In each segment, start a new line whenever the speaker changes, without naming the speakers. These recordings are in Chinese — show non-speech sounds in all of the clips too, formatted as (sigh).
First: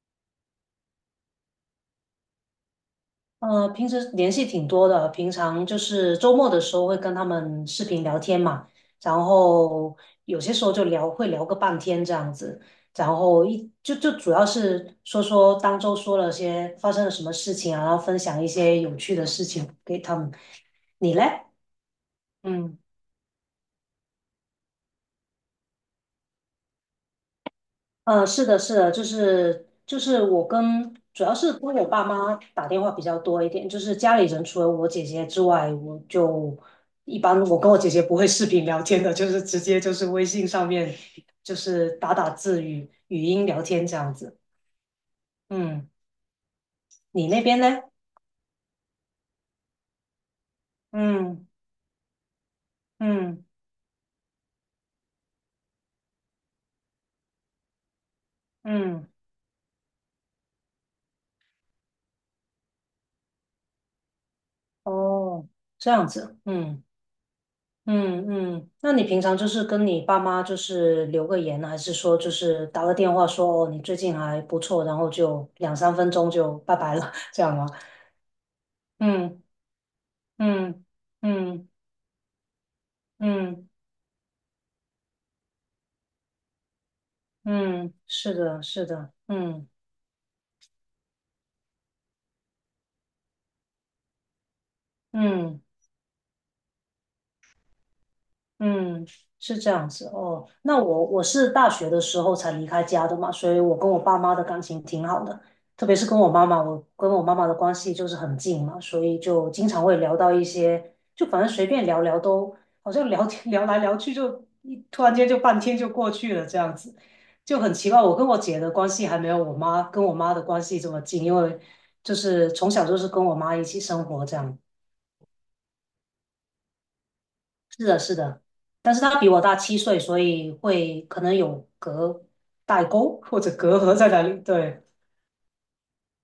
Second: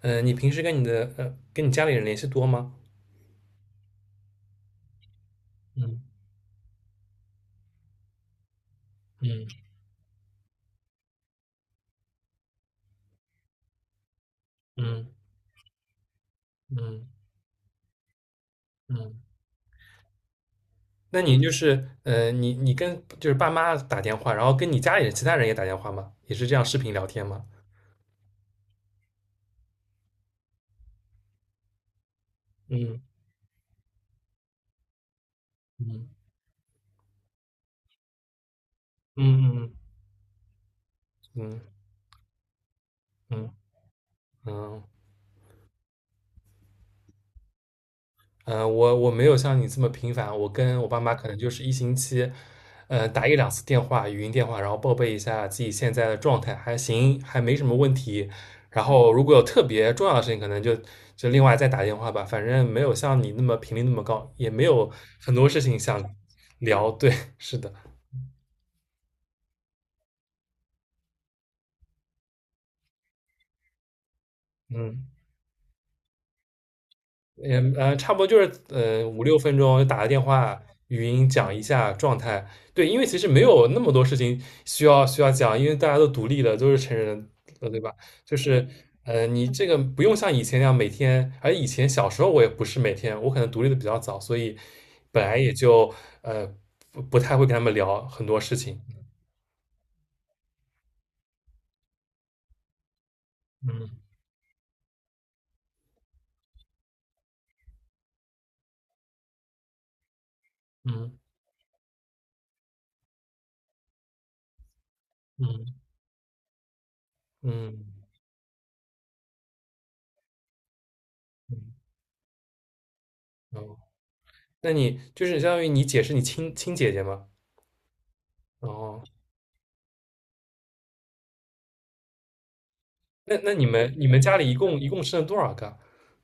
嗯，你平时跟跟你家里人联系多吗？
平时联系挺多的，平常就
嗯。
是周末的时候会跟他们视频聊天嘛，然
嗯。
后有些时候就聊，会聊个半天这样子，然后一就就主要是
嗯。
说说当周说了些发生
嗯。
了什么事情啊，然后分享一些有趣
嗯。
的事情给他们。你
那
嘞？
你你
嗯。
跟就是爸妈打电话，然后跟你家里人其他人也打电话吗？也是这样视频聊天吗？
是的，是的，就是主要是跟我爸妈打电话
嗯。
比较多一点，就是家里人除了我姐姐之外，
嗯。
一般我跟我姐姐不会视频聊天的，就是直
嗯。嗯。
接就是微信上面就
嗯。
是打打字语音
嗯。
聊天这样子。
嗯。嗯。
嗯，你那边呢？
嗯、我没有像你这么频繁，我跟我爸妈可能
嗯
就是一星期，打一
嗯
两次电话，语音电话，然后报备一下自己现在的状态，还行，还没什么问题。然
嗯，
后如果有特别重要的事情，可能就另外再打电话吧。反正没有像你那么频率那么高，也没有很多
哦，
事情
这
想
样子，嗯。
聊。对，是的，
嗯嗯，那你平常就是跟你爸妈就是留个言，还是说就是打个电话说哦你最近还不错，然
嗯。
后就两三分钟就拜拜了，(laughs) 这样
也
吗？
差不多就是五六
嗯
分钟打个电话，
嗯
语音讲一
嗯
下状态。对，因为其实没有
嗯
那么多事情需要讲，因为大家都独立了，都是成人了，对
嗯，
吧？
嗯是
就
的，
是
是的，
你这
嗯
个不用像以前那样每天，而以前小时候我也不是每天，我可能独立的比较早，所以本来也
嗯。
就呃不太会跟他们聊很多事情。
嗯，是这样子哦。那我是大学的时候才离开家的嘛，所以我
嗯。
跟我爸妈的感情挺好的，特别是跟我妈妈，我跟我妈妈的关系就是很近嘛，所以就经常会聊到一些，
嗯。
就反正随便聊聊都，好像聊天 (laughs) 聊来聊去就突然间就半天
嗯。
就过去了，这样子就很
嗯。
奇怪。我跟我姐的关系还没有我妈的关系这么近，因为
嗯。
就是从小就是跟我妈一
哦，
起生活这样。
那你就是相当于你姐是你亲姐姐吗？
但是
哦。
他比我大七岁，所以会可能有代沟
那
或
那
者
你
隔
们
阂
你
在
们
哪
家
里？
里一共
对，
一共生了多少个？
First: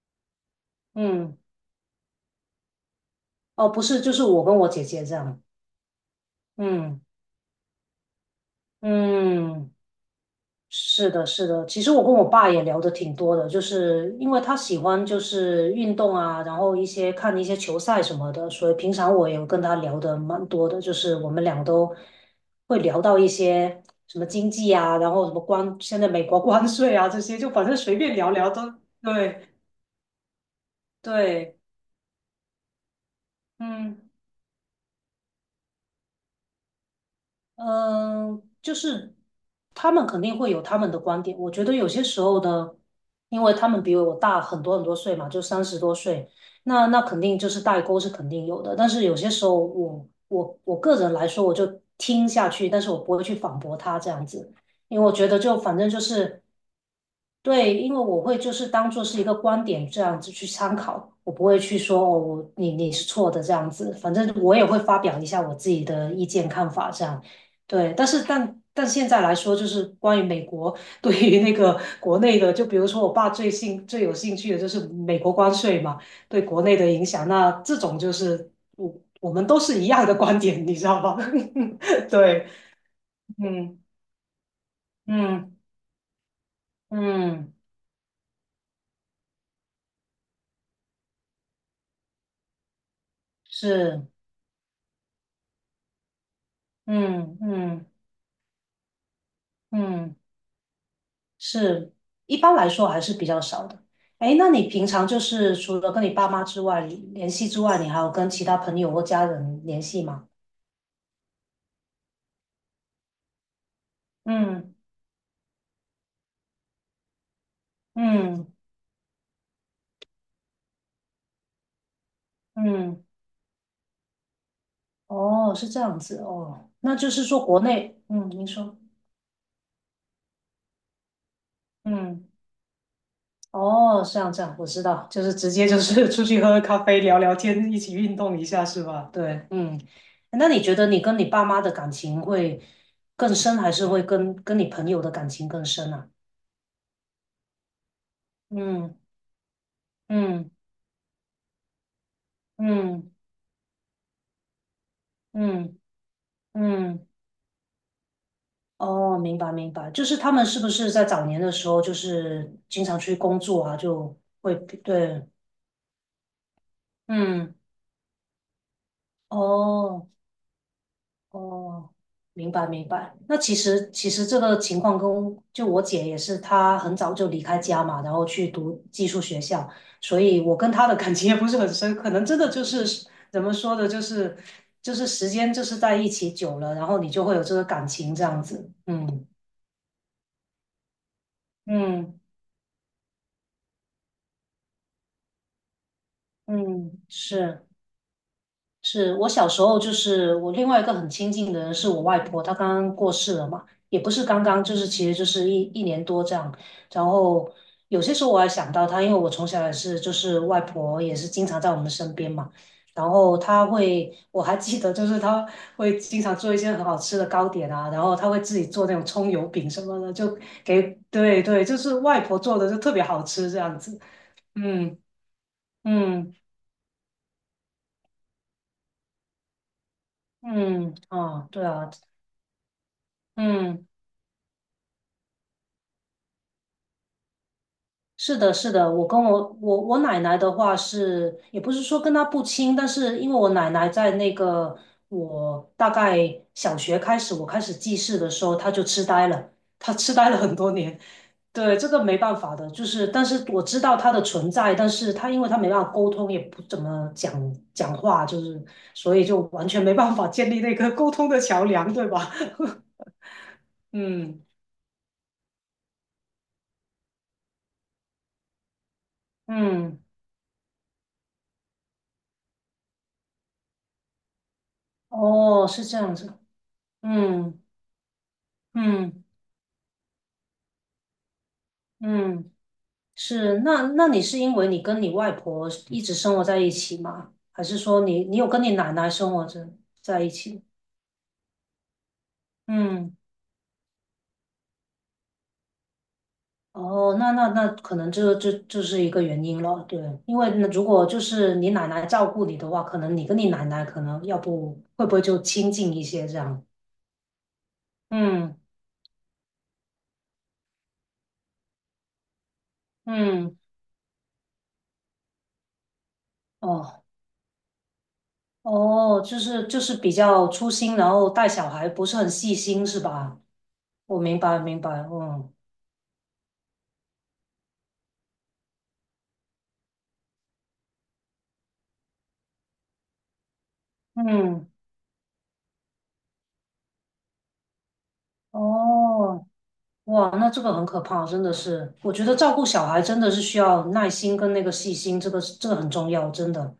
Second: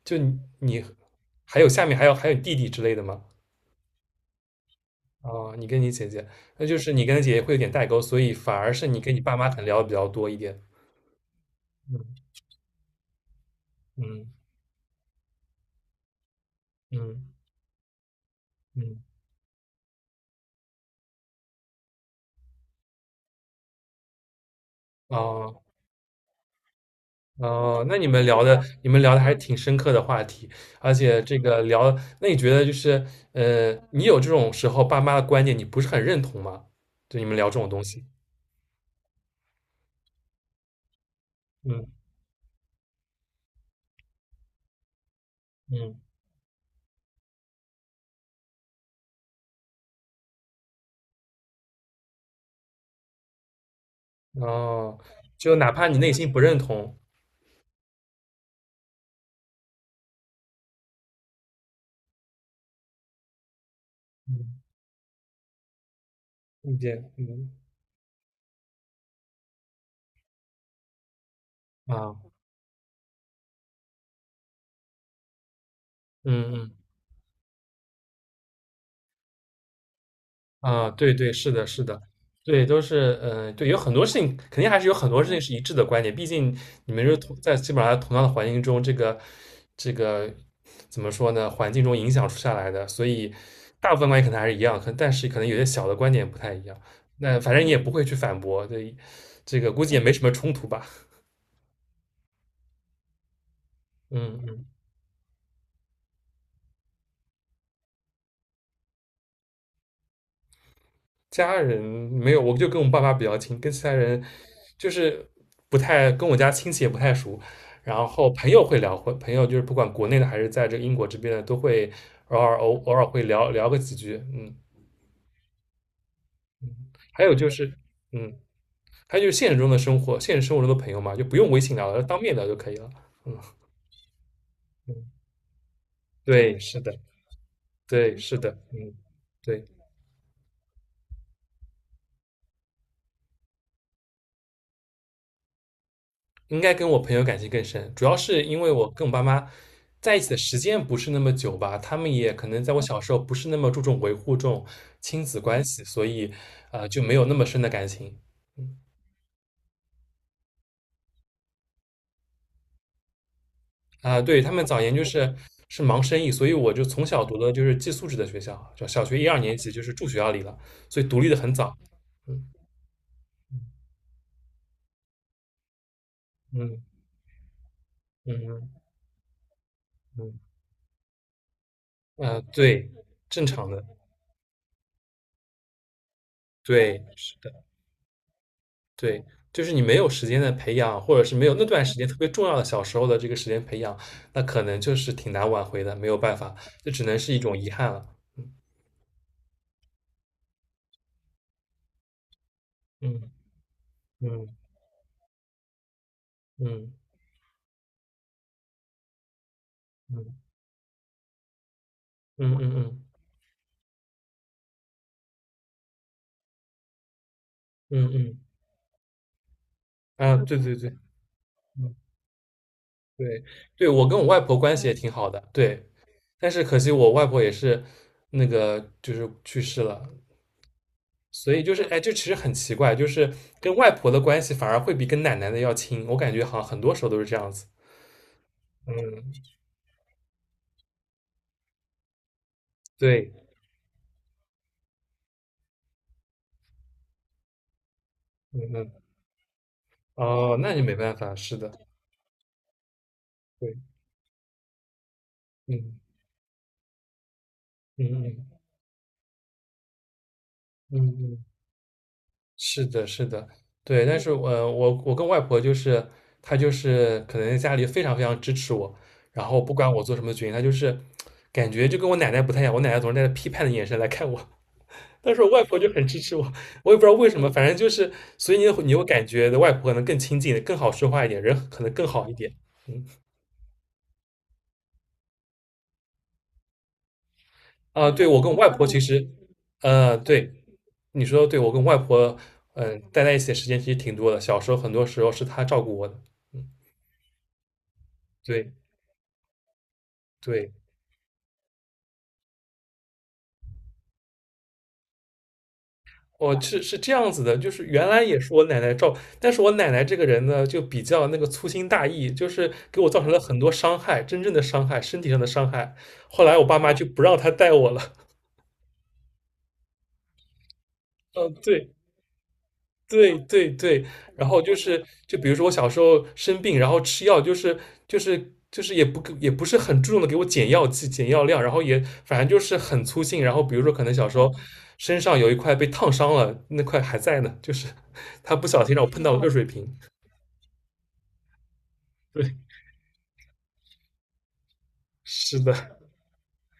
就你
嗯，
还有下面还有弟弟之类的吗？
哦，不是，就是我跟我姐姐这样，
哦，你跟你姐姐。那就是
嗯
你跟姐姐会有点代沟，所以反而是你跟你爸妈可能
嗯。
聊的比较多一点。
是的，是的。其实我跟
嗯。
我爸也聊的挺多的，就是
嗯。
因为他喜欢就是运动啊，然后
嗯。
看一些球赛什么的，所以平
嗯。
常我也跟他聊的蛮多的，就是我们俩都会聊到一些什么经济啊，然后什么
哦
关，现在美国关税啊这些，就反正
哦，那
随
你
便
们
聊
聊
聊都
的你们聊的还
对
挺深刻的话题，而且这
对，
个聊。那你觉得就是
嗯。
你有这种时候爸妈的观点你不是很认同吗？就你们聊这种东西。
嗯，就是他们肯定会有他们的观点。我觉得
嗯。
有些时候呢，因为他们比我大很多很多岁嘛，就三十多
嗯。
岁，那肯定就是代沟是肯定有的。但是有些时候我个人来说，我就听下去，但是我不会去反驳他这样子，
哦，
因为我觉得
就
就
哪
反
怕
正
你
就
内心不
是
认同。
对，因为我会就是当做是一个观点这样子去参考，我不会去说哦，你是错的这样子，反正我
嗯，
也会发表一下我自己的意见看
意
法
见。
这样。
嗯。
对，但是现在来说，就是关于美国对于那个
啊。
国内的，就比如说我爸最有兴趣的就是美国关税嘛，对
嗯。
国内
嗯。
的影响。那这种就是我我们都是一样的观点，你知
啊。
道
对
吗？
对，是的，是的，
(laughs) 对，
对，都是。嗯、对，有
嗯
很多事情，肯定还是有很多事情是
嗯
一致的观点，毕竟你们是同在
嗯，
基本上同样的环境中。这个怎么说呢？环境中影响出下来的，所以大部
是，
分观点可能还是一样，可但是可能有些小的观点不太一样。那
嗯
反正你也
嗯
不会去反驳，对，这个估计也没
嗯，
什么冲突吧？
是，一般来说还是比较少的。哎，
嗯。
那
嗯。
你平常就是除了跟你爸妈联系之外，你还有跟其他朋友或家人联系吗？
家人没有，我就跟我爸妈比较亲，跟其他人
嗯。
就是不太。跟我家亲戚也不太熟。然后朋
嗯
友会聊。会朋友就是不管国内的还是在这个英国这边的，都会偶尔
嗯，
会聊聊个几句。嗯。
哦，是这样子哦，那就
还
是
有
说
就
国
是。
内，嗯，
嗯。
您说，
还有就是现实中的生活，现实生活中的朋友嘛，就不用微信聊了，当
嗯，
面聊就可以了。
哦，这样这样，我知道，
嗯，
就是直接就是 (laughs) 出去喝
对，
喝咖
是的，
啡、聊聊天，一起
对，
运
是
动一
的，
下，是
嗯，
吧？对，
对。
嗯，那你觉得你跟你爸妈的感情会更深，还是会跟你朋友的感情更深啊？
应该跟我朋友感情更深，主要是因为我
嗯
跟我爸妈在一起的
嗯
时间不是那么久吧，他们也可能在我小时
嗯
候不是那么注重维护这种亲子关
嗯
系，所以就
嗯，
没有那么深的感情。嗯。
哦，明白明白，就是他们是不是在早年的时候，就是经常出去工作啊，就
啊，对，他
会
们早年就
对。
是是忙生意，所以我就从小读的
嗯
就是寄宿制的学校，就小学一二年级就是
哦
住学校里了，所以独立的很早。
哦，
嗯。
明白明白。那其实这个情况跟我姐也是，她
嗯。
很早就离开家嘛，然后
嗯。
去
嗯。
读技术学校，所以我跟她的感情也不是很深，可能
嗯。
真
啊，
的就
对，
是怎
正
么
常
说
的，
的，就是时间就是在一起久了，然后
对。
你就会
是
有这
的。
个感情这样子。
对，
嗯
就是你没有时间的培养，或者是没有那段时间特
嗯
别重要的小时候的这个时间培养，那可能就是挺难挽回的，没有办法，这
嗯，
只能是一种
是。
遗憾了。
是我小时候，就是我另外一个很亲近的人是我外婆，她刚刚过
嗯。
世了嘛，也不是刚
嗯。
刚，就是其实就是一年多这样。
嗯。
然后有些时候我还想到她，因为我从小也是，就
嗯。
是外婆也是经常在我们身边嘛。
嗯。嗯。嗯。
然后她会，我还记得，就是她会经常做一些很好吃的糕点啊，然
嗯。
后她
嗯。
会自己做那种葱油饼什么的，就
嗯。啊，对对
给，
对。
对对，就是
嗯。
外婆做的就特别好
对
吃这样
对，
子。
我跟我外婆关系也
嗯
挺好的，对，
嗯
但是可惜我外婆也是那个就是去世了，
嗯，啊，
所以
对
就是
啊，
哎，就其实很奇怪，就是跟
嗯。
外婆的关系反而会比跟奶奶的要亲，我感觉好像很多时候都是这样子。
是的，是的，我跟
嗯。
我我我奶奶的话是，也不是说跟她不亲，但是因
对。
为我奶奶在那个我大概小学开始，我开始记事的时候，
嗯。
她就
嗯。
痴呆了，她痴呆了很
哦，
多
那你没
年。
办法，是的，
对，这个没办法的，就是但是我
对。
知道她的存在，但是她因为她没办法
嗯。
沟通，也不怎么讲讲
嗯。
话，就是
嗯。
所以就完全没办法建立那个
嗯。
沟通的
嗯。
桥梁，对吧？
是的，是的，
(laughs)
对，但是
嗯
我跟外婆就是，她就是可能家里非常非常支持我，然后不管
嗯，
我做什么决定，她就是感觉就跟我奶奶不太一样，我奶奶总是带着批判的眼神来看我。(laughs) 但是我外
哦，
婆
是
就
这
很
样
支持
子，
我，我也不知道为什么，
嗯
反正就是。所以你会
嗯。
感觉外婆可能更亲近，更好说话一点，人可能更好一
嗯
点。嗯。
是，那你是因为你跟你外婆一直生活在一起吗？还是说
啊，
你
对，
你
我
有
跟我
跟
外
你
婆
奶
其
奶
实，
生活着在一
对，
起？
你说的对，我跟外婆，嗯、
嗯，
待在一起的时间其实挺多的。小时候很多时候是她照顾我的。嗯。
哦，那可能这这
对
这是一个原因了，对，因为那
对，
如果就是你奶奶照顾你的话，可能你跟你奶奶可能要不会就亲近一些这
我
样？
是是这样子的，就是原来也是
嗯
我奶奶照。但是我奶奶这个人呢，就比较那个粗心大意，就是给我造成了
嗯，
很多伤害，真正的伤害，身体上的伤害。后来我爸妈
哦
就不让她带我了。
哦，就是就是比较粗心，然后
(laughs)
带
嗯、
小孩
对。
不是很细心是
对
吧？
对对。
我明
然
白
后就
明白，
是，就比
嗯
如说我小时候生病，然后吃药，就是也不是很注重的给我减药剂、减药量，然后也反正就是很粗心。然后比如说可能小时候
嗯。
身上有一块被烫伤了，那块还在呢，就是他不小心让我碰到了
哦，
热水瓶。
哇，那这个很可怕，真的是。我觉得照
对，
顾小孩真的是需要耐心跟那个细心，这个
是
这个很
的，
重要，真的。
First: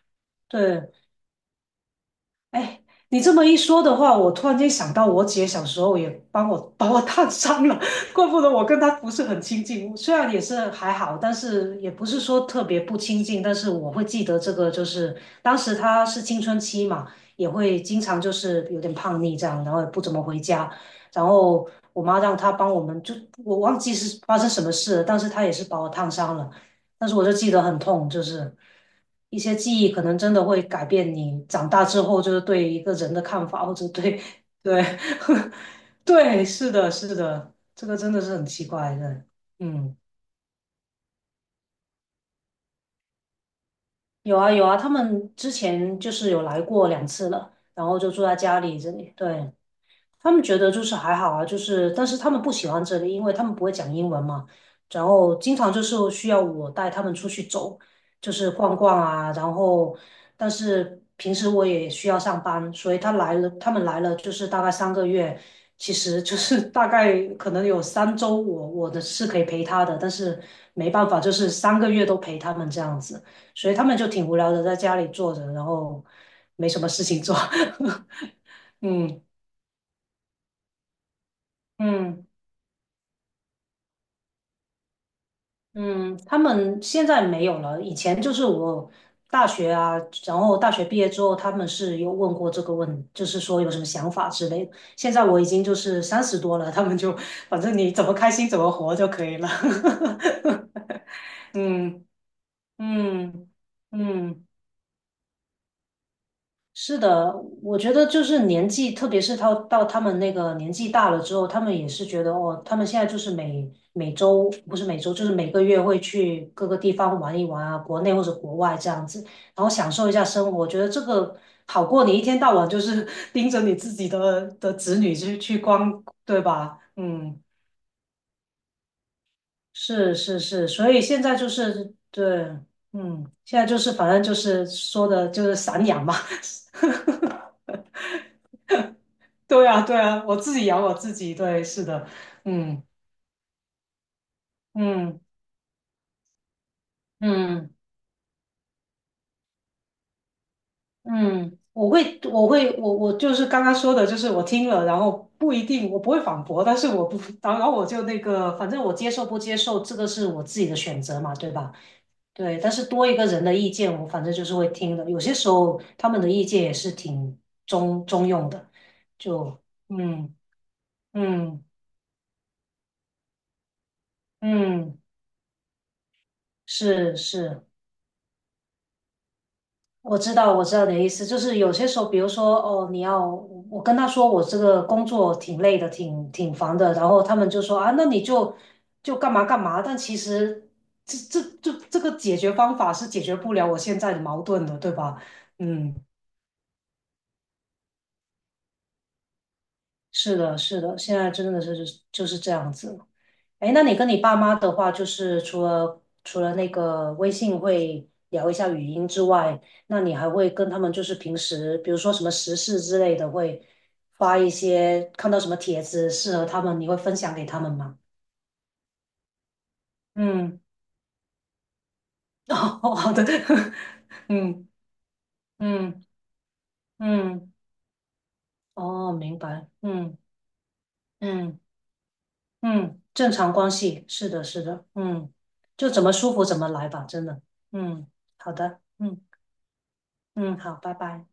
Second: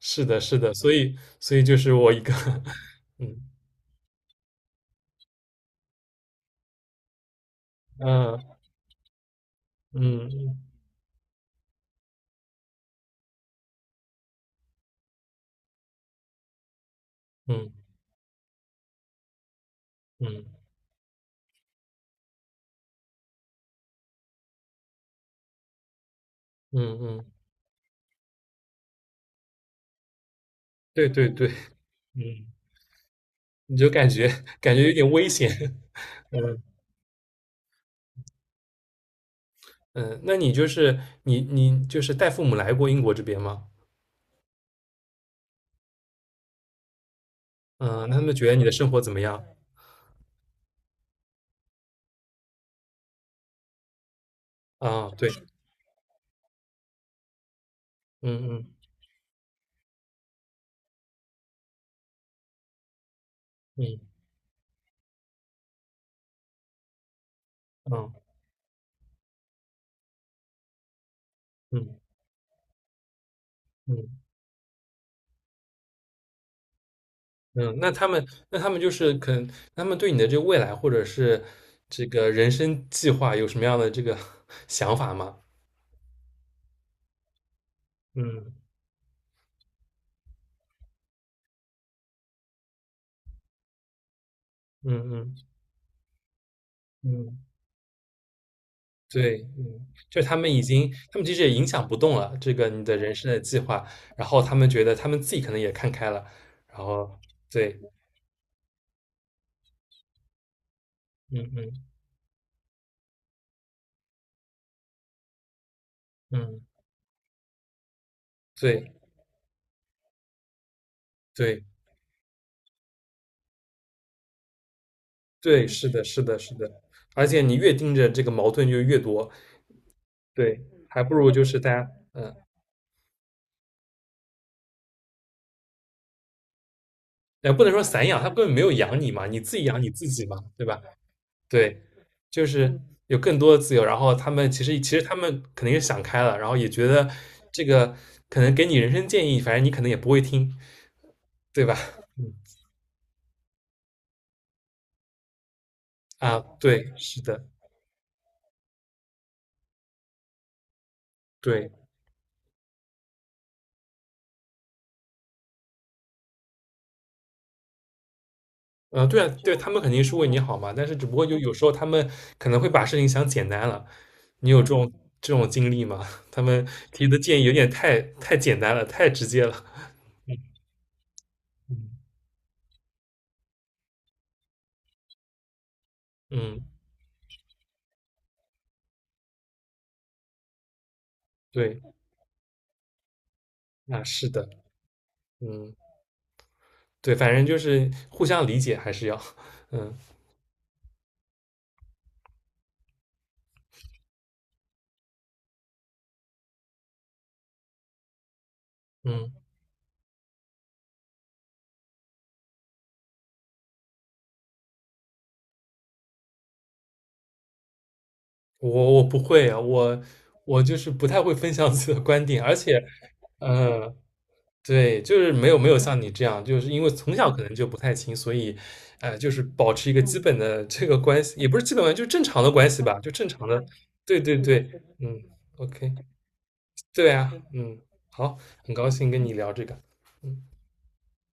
是的，是的。
对，
所以就是我一个。
哎，
(laughs)
你
嗯。
这么一说的话，我突然间想到，我姐小时候也帮我把 (laughs) 我烫伤了，(laughs) 怪不得
嗯。
我跟她不是很亲近。虽然也是
嗯。
还好，但是也不是说特别不亲近。但是我会记得这个，就是当时她是青春期嘛，也
嗯。
会经常就是有点叛逆这样，然后也不怎么回
嗯。
家。然后我妈让她帮我们，就我忘记是发生什么事了，但是她也是把我烫伤了。
嗯。
但是我就
嗯。
记得很痛，就是一些记忆可能真的会改
对
变
对
你
对。
长大之
嗯。
后就是对一个人的看法，或
你
者
就感
对
觉感
对
觉有点危险。
(laughs)
(laughs)
对，
嗯。
是的，是的，这个真的是很奇怪的。嗯，
嗯。那你就是带父母来过英国这边吗？
有啊有啊，他们之前就是有来过两次了，然后
嗯，
就
那他
住
们
在
觉得
家
你的
里
生
这
活怎
里，
么样？
对。他们觉得就是还好啊，就是但是他们不喜欢这里，因为他们不会讲英文嘛，然
啊，对。
后经常就是需要我带他们出去走，
嗯。
就是逛
嗯。
逛啊，然后但是平时我也需要上班，所以他们来
嗯。
了就是大概三个月，其实就是大概可能有
嗯。
三周我的是可以陪他的，但是没办法，就是三个
嗯。
月都陪他们这样子，所以他们就
嗯。
挺无聊的在家里坐着，然后没什么事情做，
嗯。那他们
(laughs)
就是
嗯
可能他们对你的这个未来或者是这
嗯。
个人生计划有什么样的这个 (laughs) 想法吗？
嗯，他们现在没有了。以前就是
嗯。
我大学啊，然后大学毕业之后，他们是有问过这个问，就是说有什么想法之类的。
嗯。
现在我已
嗯。
经就是三十多了，他们就
嗯。
反正你怎么开心怎么活就可以
对，
了。
嗯，就是他们已经他们其实也
(laughs)
影响不
嗯
动了这个你的人生的
嗯
计划，然后
嗯。
他们觉得他们自己可能也看开了。然
是
后
的，我
对。
觉得就是年纪，特别是到他们那个年纪大了之后，
嗯。
他
嗯。
们也是觉得哦，他们现在就是每周不是每周，就是每个月会去
嗯。
各个地方玩一玩啊，国内或者国外这
对
样子，然后享受一下生活。我觉得这个
对
好过你一天到晚就是 (laughs) 盯着你自己的子女去
对，是
光，
的，是的，
对
是的。
吧？
而且
嗯，
你越盯着这个矛盾就越多。
是是
对，
是，所以
还不
现
如
在
就
就
是大家。
是
嗯。
对，嗯，现在就是反正就是说的就是散养嘛。(laughs)
也不能说散养，他根本没有养你嘛，你自己
对
养
啊，
你
对
自
啊，
己嘛，
我自
对
己养
吧？
我自己，对，
对，
是的，
就是
嗯
有更多的自由，然后他们其实他
嗯
们肯定是想开了，然后也觉得这
嗯
个可能给你人生建议，反正你可能也不会听，
嗯，
对吧？
我会，
嗯。
我会，我就是刚刚说的，就是我听了，然后不一定，我不会
啊，
反驳，但是
对，
我不，
是的，
然后我就那个，反正我接受不接受，这个是我自己的选择嘛，对
对。
吧？对，但是多一个人的意见，我反正就是会听的，有些时候他们的意见也是挺中用的，
嗯。对啊，对，
就
他们肯定是为
嗯
你好嘛，但是只不过就有
嗯
时候他们可能会把事情想简单了。你有这种
嗯，
这种经历吗？(laughs) 他们提
是
的建议有
是。
点太简单了，太直接了。
我知道，我知道你的意思，就是有
嗯。
些时候，比如说，哦，你要我我跟他说我这个工作挺累的，挺
嗯。
烦的，然后他们就说啊，那你就干嘛干嘛，但其实这这这
对，
这个解决方法是解决不了我现
那
在的
是
矛
的，
盾的，对吧？
嗯，
嗯，
对，反正就是互相理解还是要。(laughs) 嗯。
是的，是的，现在真的是就是这样子。哎，那你跟你爸妈的话，就是除了那个微信会聊一下语音之
嗯。
外，那你还会跟他们就是平时，比如说什么时事之类的，会发一些看到什么帖子适合他们，你会分享给他们吗？
我不会啊。我
嗯，
我就是不太会分享自己的观点，
(laughs)
而且，
哦，好的，(laughs)
呃
嗯
对，就是没有像
嗯
你这样，就是因为从小可
嗯，
能就不太亲，所以，
哦，
就
明
是
白，
保持一个
嗯
基本的这个关系，也不
嗯
是基本关系，就正常的关系吧，
嗯，
就正
正
常
常
的。
关系，
对
是
对
的，
对，
是的，
嗯
嗯，就
，OK，
怎么舒服怎么来吧，
对
真
啊，
的，
嗯，
嗯，
好。
好
很
的，
高兴
嗯
跟你聊这个。嗯。
嗯，好，拜拜。